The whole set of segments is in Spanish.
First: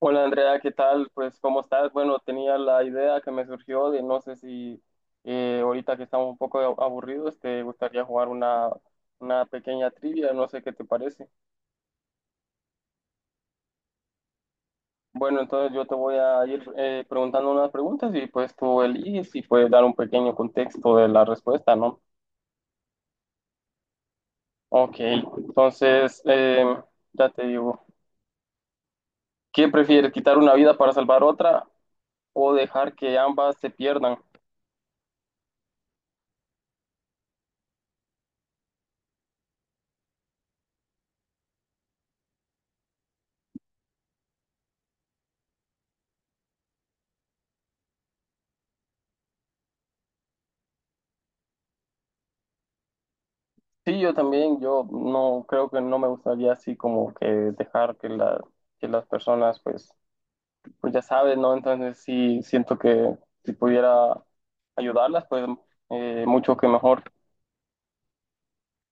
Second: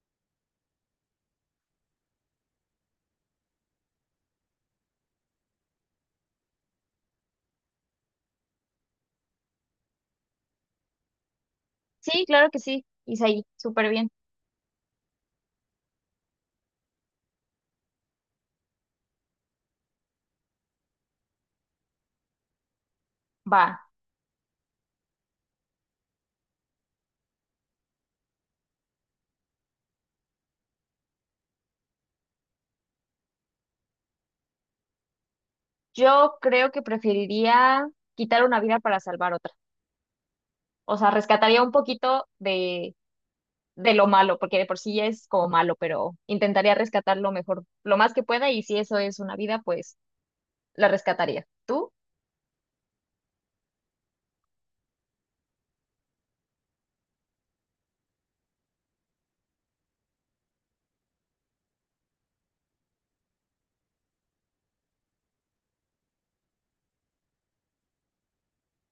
Hola Andrea, ¿qué tal? Pues ¿cómo estás? Bueno, tenía la idea que me surgió de no sé si ahorita que estamos un poco aburridos te gustaría jugar una pequeña trivia, no sé qué te parece. Sí, claro que sí, Isaí, súper bien. Bueno, entonces yo te voy a ir preguntando unas preguntas y pues tú eliges y puedes dar un pequeño contexto de la respuesta, ¿no? Va, Ok, entonces ya te digo, ¿qué prefieres, quitar una vida para salvar otra o dejar que ambas se pierdan? yo creo que preferiría quitar una vida para salvar otra. O sea, rescataría un poquito de lo malo, porque de por sí ya es como malo, pero intentaría rescatar lo mejor, lo más que pueda, y si eso es una vida, pues la rescataría. ¿Tú? Sí, yo también, yo no creo que no me gustaría así como que dejar que las personas, pues, pues ya saben, ¿no? Entonces sí siento que si pudiera ayudarlas, pues mucho que mejor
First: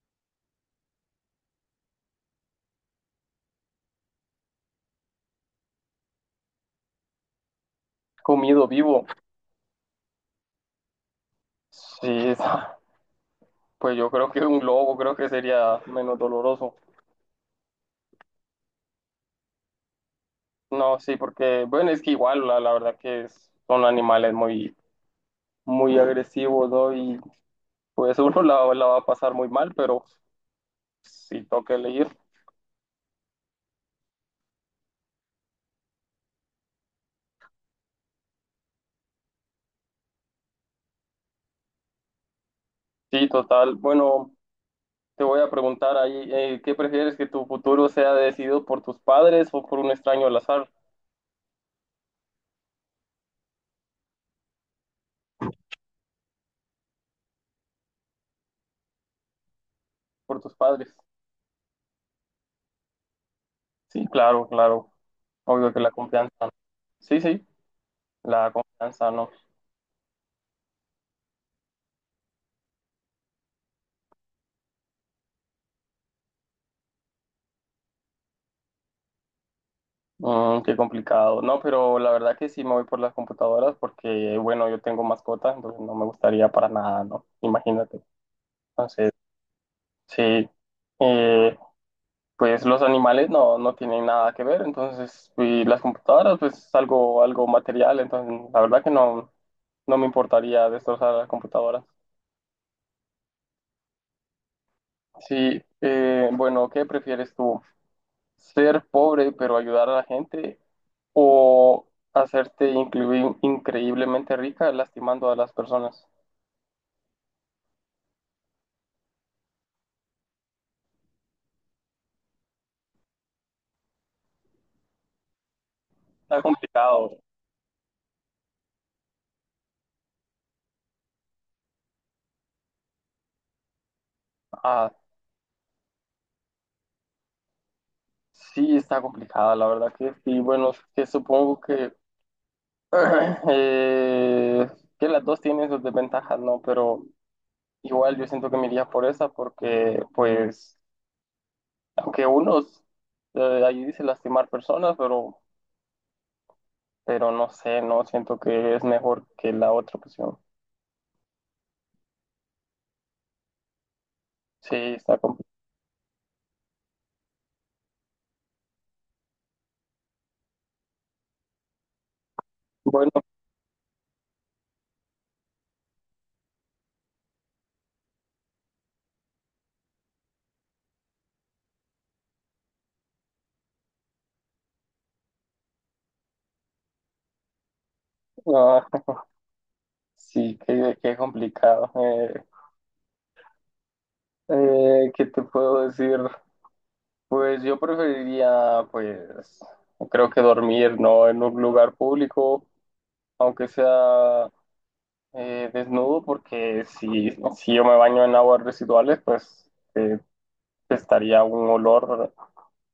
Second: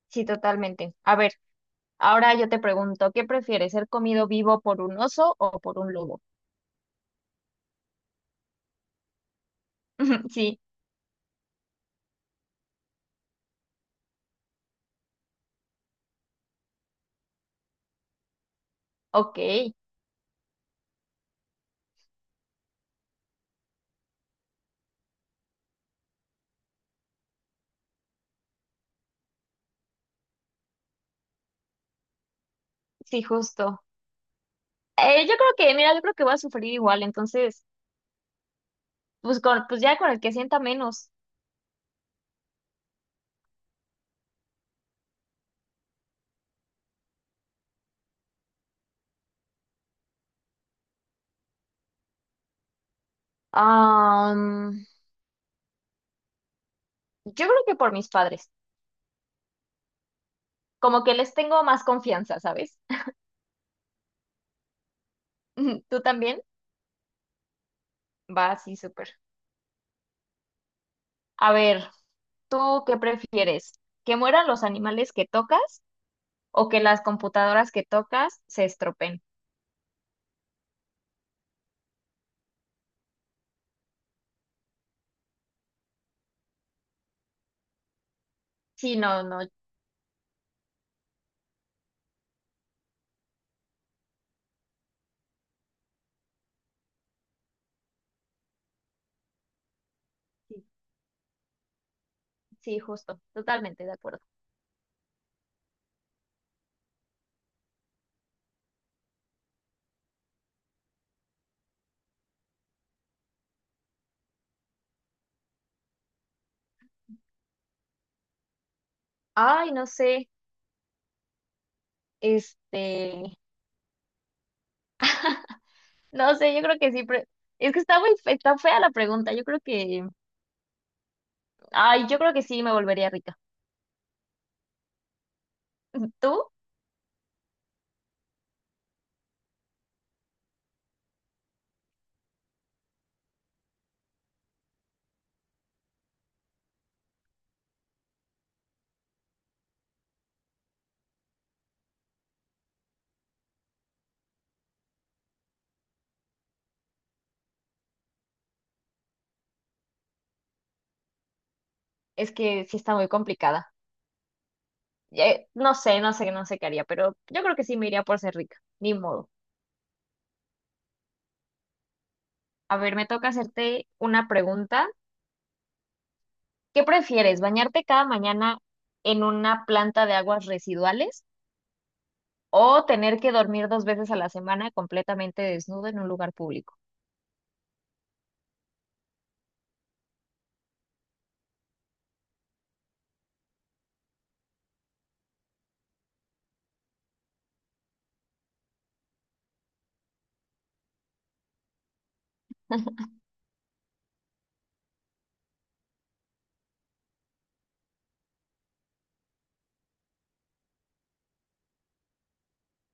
Sí, totalmente. A ver, ahora yo te pregunto, ¿qué prefieres, ser comido vivo por un oso o por un lobo? comido vivo. Sí, Sí, pues yo creo que un globo creo que sería menos doloroso. ok, No, sí, porque, bueno, es que igual, la verdad que son animales muy, muy agresivos, ¿no? Y pues uno la va a pasar muy mal, pero si toca elegir. sí, justo. Yo creo que, mira, yo creo que voy a sufrir igual, entonces... Pues, pues ya con el que sienta menos. Sí, total. Bueno. Te voy a preguntar ahí, ¿qué prefieres que tu futuro sea decidido por tus padres o por un extraño al azar? Am, yo creo que por mis padres. Por tus padres. Como que les tengo más confianza, ¿sabes? Sí, claro, claro. Obvio que la ¿Tú confianza, también? ¿no? Sí, sí, Va, la sí, súper. confianza, ¿no? A ver, ¿tú qué prefieres? ¿Que mueran los animales que tocas o que las computadoras que tocas se estropeen? Mm, qué complicado. No, pero la verdad que sí me voy por las computadoras porque, bueno, yo tengo mascotas, entonces no me gustaría para nada, ¿no? Imagínate. Sí, Entonces, no, no. sí. Eh, pues los animales no tienen nada que ver, entonces, y las computadoras, pues es algo, algo material, entonces la verdad que no, no me Sí, importaría destrozar la computadora. sí, justo. Totalmente de acuerdo. Sí, bueno, ¿qué prefieres tú? ¿Ser pobre pero ayudar a la gente o hacerte increíblemente rica lastimando a las personas? Ay, no sé. Este, no Está sé, yo creo que sí. complicado. pre- Es que está muy fe- está fea la pregunta. Yo creo que, ay, yo creo que sí me volvería rica. Ah, ¿Tú? sí, está complicada, la verdad que sí. Bueno, que supongo que Eh, que las dos tienen sus desventajas, ¿no? Pero igual yo siento que me iría por esa porque, pues, aunque unos, ahí dice lastimar personas, pero no sé, no siento que es mejor que la otra opción. Es que sí está muy complicada. Sí, está complicado. No sé, no sé, no sé qué haría, pero yo creo que sí me iría por ser rica. Ni modo. A ver, me Bueno, toca hacerte una pregunta. ¿Qué prefieres, bañarte cada mañana en una planta de aguas residuales o tener que dormir dos veces a la semana completamente desnudo en un lugar público? ah, sí, qué, qué complicado. ¿Qué te puedo decir? Pues yo preferiría, pues, creo que dormir, ¿no? En un lugar público, aunque sea desnudo porque si yo me baño en aguas residuales, pues estaría un olor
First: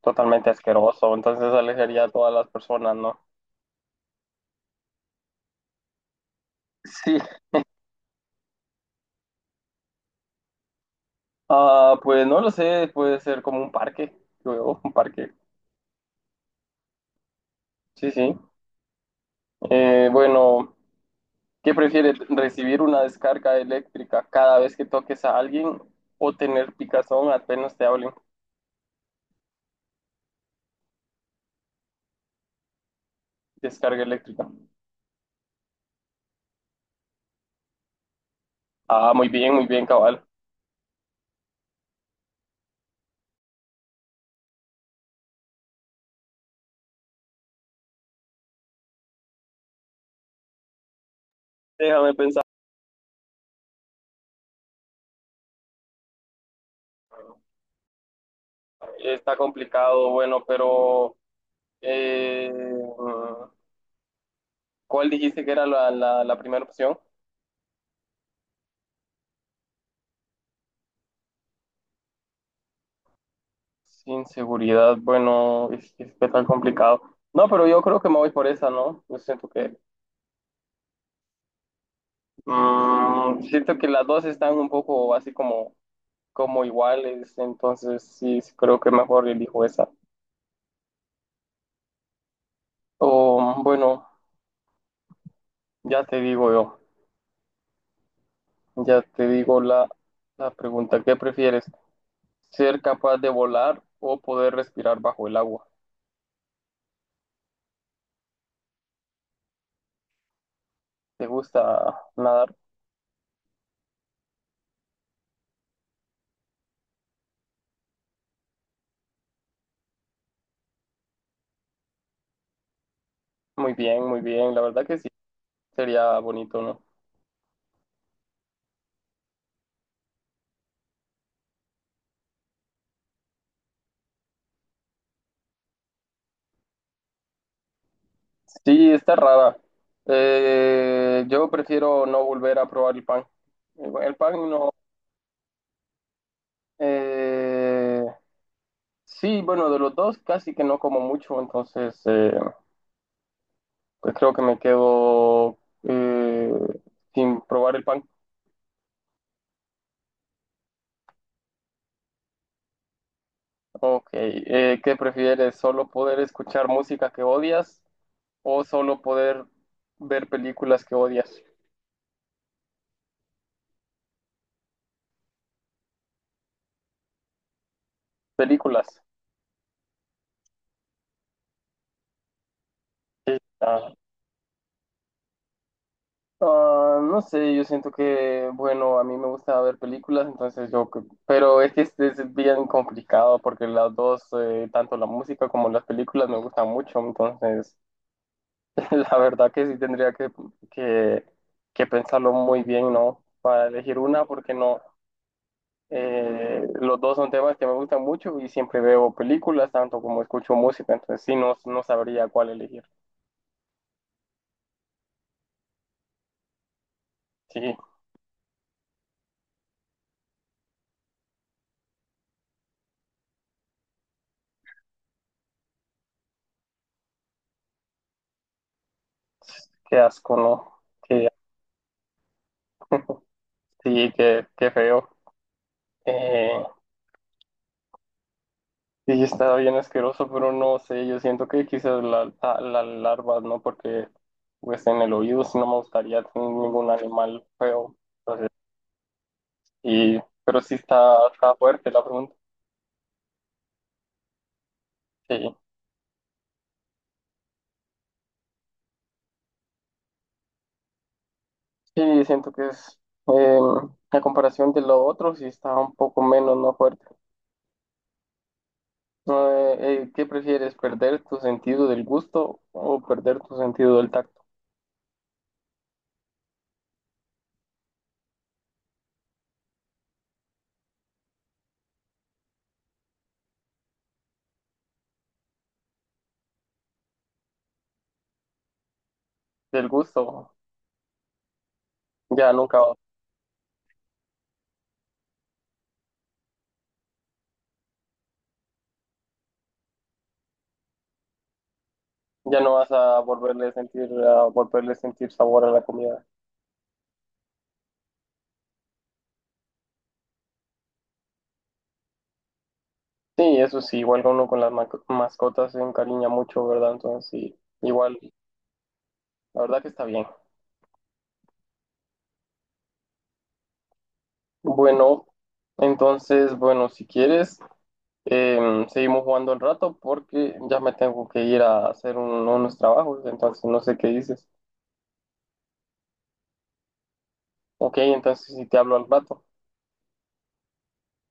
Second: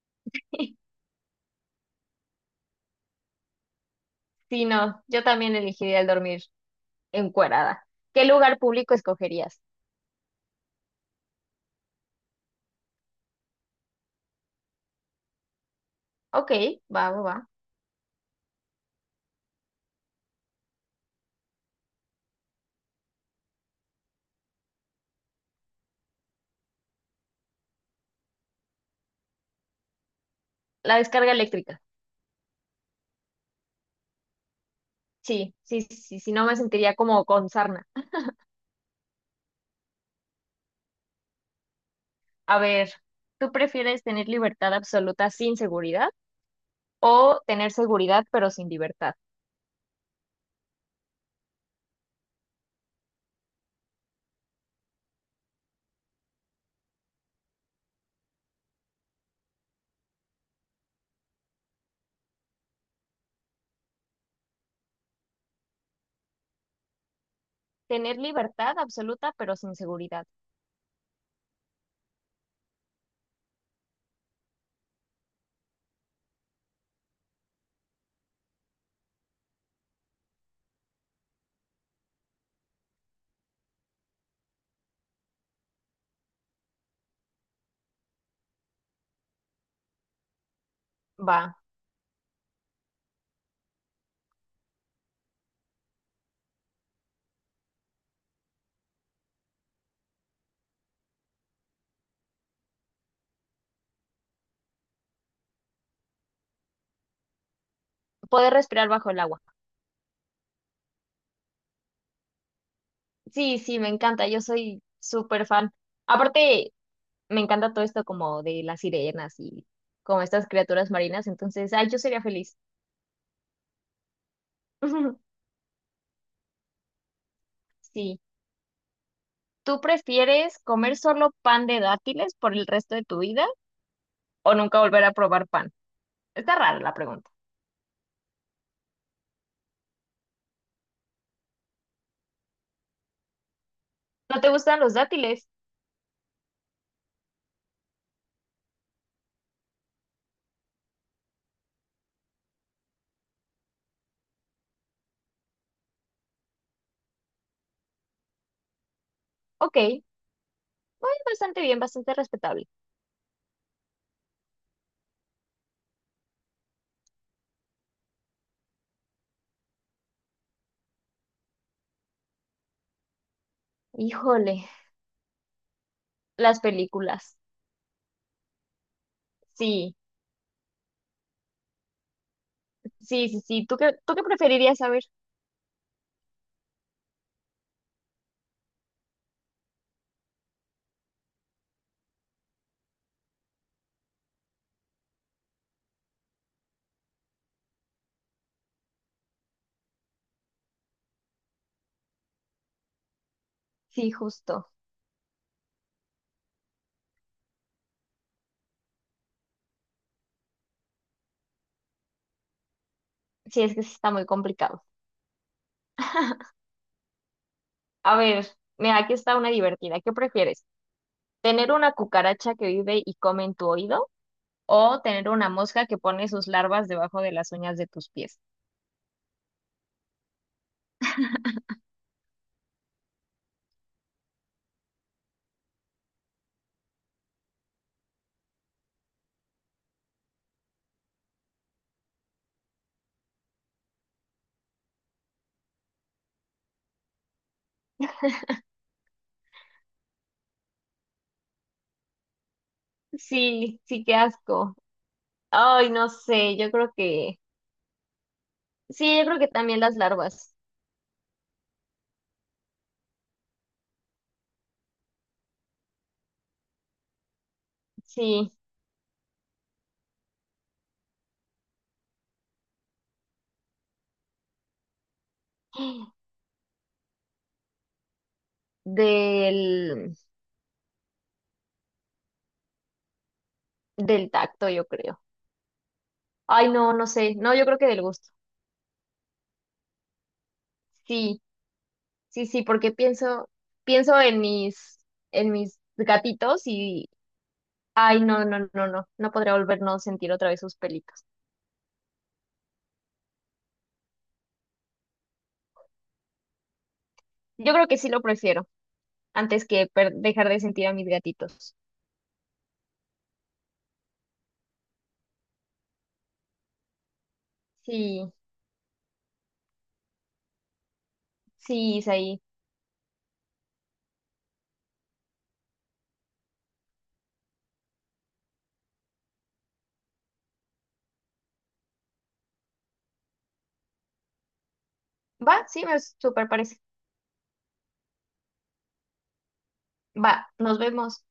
totalmente asqueroso, entonces alejaría a todas las personas, ¿no? Sí, no, yo también elegiría el dormir Sí, encuerada. ¿Qué lugar público escogerías? ah, pues no lo sé, puede ser como un parque, luego un parque. Ok, va, va, va. Sí, sí. Bueno, ¿qué prefieres? ¿Recibir una descarga eléctrica cada vez que toques a alguien o tener picazón apenas te hablen? La descarga eléctrica. Descarga eléctrica. Sí, sí, sí, sí, no me sentiría como con sarna. Ah, muy bien, cabal. A ver, ¿tú prefieres tener libertad absoluta sin seguridad o tener seguridad pero sin libertad? Déjame pensar. Está complicado, bueno, pero eh, ¿cuál dijiste que era la primera opción? Tener libertad absoluta pero sin seguridad. Sin seguridad, bueno, es que tan complicado. No, pero yo creo que me voy por esa, ¿no? Yo siento que siento que las dos están un poco así como, como iguales, entonces sí, sí creo que mejor elijo esa. Va, O bueno, ya te digo yo. Ya te digo la pregunta, ¿qué prefieres? ¿Ser capaz de volar o poder respirar bajo el agua? poder respirar bajo el agua. ¿Te gusta nadar? Sí, sí, me encanta, yo soy súper fan. Aparte, me encanta todo esto como de las sirenas y como estas criaturas marinas, entonces, ay, yo sería feliz. Muy bien, la verdad que sí, sería bonito, ¿no? Sí. ¿Tú prefieres comer solo pan de dátiles por el resto de tu vida o nunca volver a probar pan? Está rara la pregunta. Sí, está rara. Yo prefiero no volver a probar el pan. El pan ¿No te no. gustan los dátiles? Eh, sí, bueno, de los dos casi que no como mucho, entonces pues creo que me quedo eh, sin probar el pan. Ok, bueno, bastante bien, bastante respetable. Ok, ¿qué prefieres? ¿Solo poder escuchar música que odias o solo poder ver películas que odias? Híjole, las películas. Películas. Sí, sí, Sí. sí, sí. Ah, Tú qué preferirías saber? ah, no sé, yo siento que, bueno, a mí me gusta ver películas, entonces yo, pero es que es bien complicado porque las dos, tanto la música como las películas me gustan mucho, entonces la verdad que sí tendría que, que pensarlo muy bien, ¿no? Para elegir Sí, una, porque justo. no. Los dos son temas que me gustan mucho y siempre veo películas, tanto como escucho música, entonces sí, no, no sabría cuál elegir. Sí, es que sí está muy complicado. Sí, A ver, mira, aquí está una divertida. ¿Qué prefieres? ¿Tener una cucaracha que vive y come en tu oído? ¿O tener una mosca que pone sus larvas debajo de las uñas de tus pies? qué asco, ¿no? Qué, sí, qué, qué feo. Eh, sí, está bien asqueroso, pero no sé, yo siento que quizás la larva, ¿no? Porque pues en el oído sí no me gustaría tener ningún animal feo. Entonces, y, pero sí está, está fuerte la pregunta. Sí, sí, qué asco. Sí. Ay, no sé, yo creo que... Sí, yo creo que también las larvas. Sí, siento que es eh, a comparación de lo otro, sí está un poco menos no fuerte. Sí, No, ¿qué prefieres, perder tu sentido del gusto o perder tu sentido del tacto? del, del tacto, yo creo. Ay, no, no sé. No, yo creo que del gusto. Del gusto, Sí, sí, ya sí, nunca, porque pienso, pienso en en mis gatitos y, ay, no, no, no, no, no podría volvernos a sentir otra vez sus pelitos. ya no vas a volverle a sentir, a volverle a sentir sabor a la comida. Yo creo que sí lo prefiero antes que per- dejar de sentir a mis gatitos. Sí, eso sí, igual uno con las mascotas se encariña mucho, ¿verdad? Entonces sí, igual, Sí, la verdad que está bien. sí, Isaí. Bueno, entonces, bueno, si quieres. Seguimos jugando un rato porque ya me tengo que ir a hacer unos trabajos, entonces no sé qué dices. Va, sí, me súper parece. Ok, entonces si te hablo al rato. Va, nos vemos.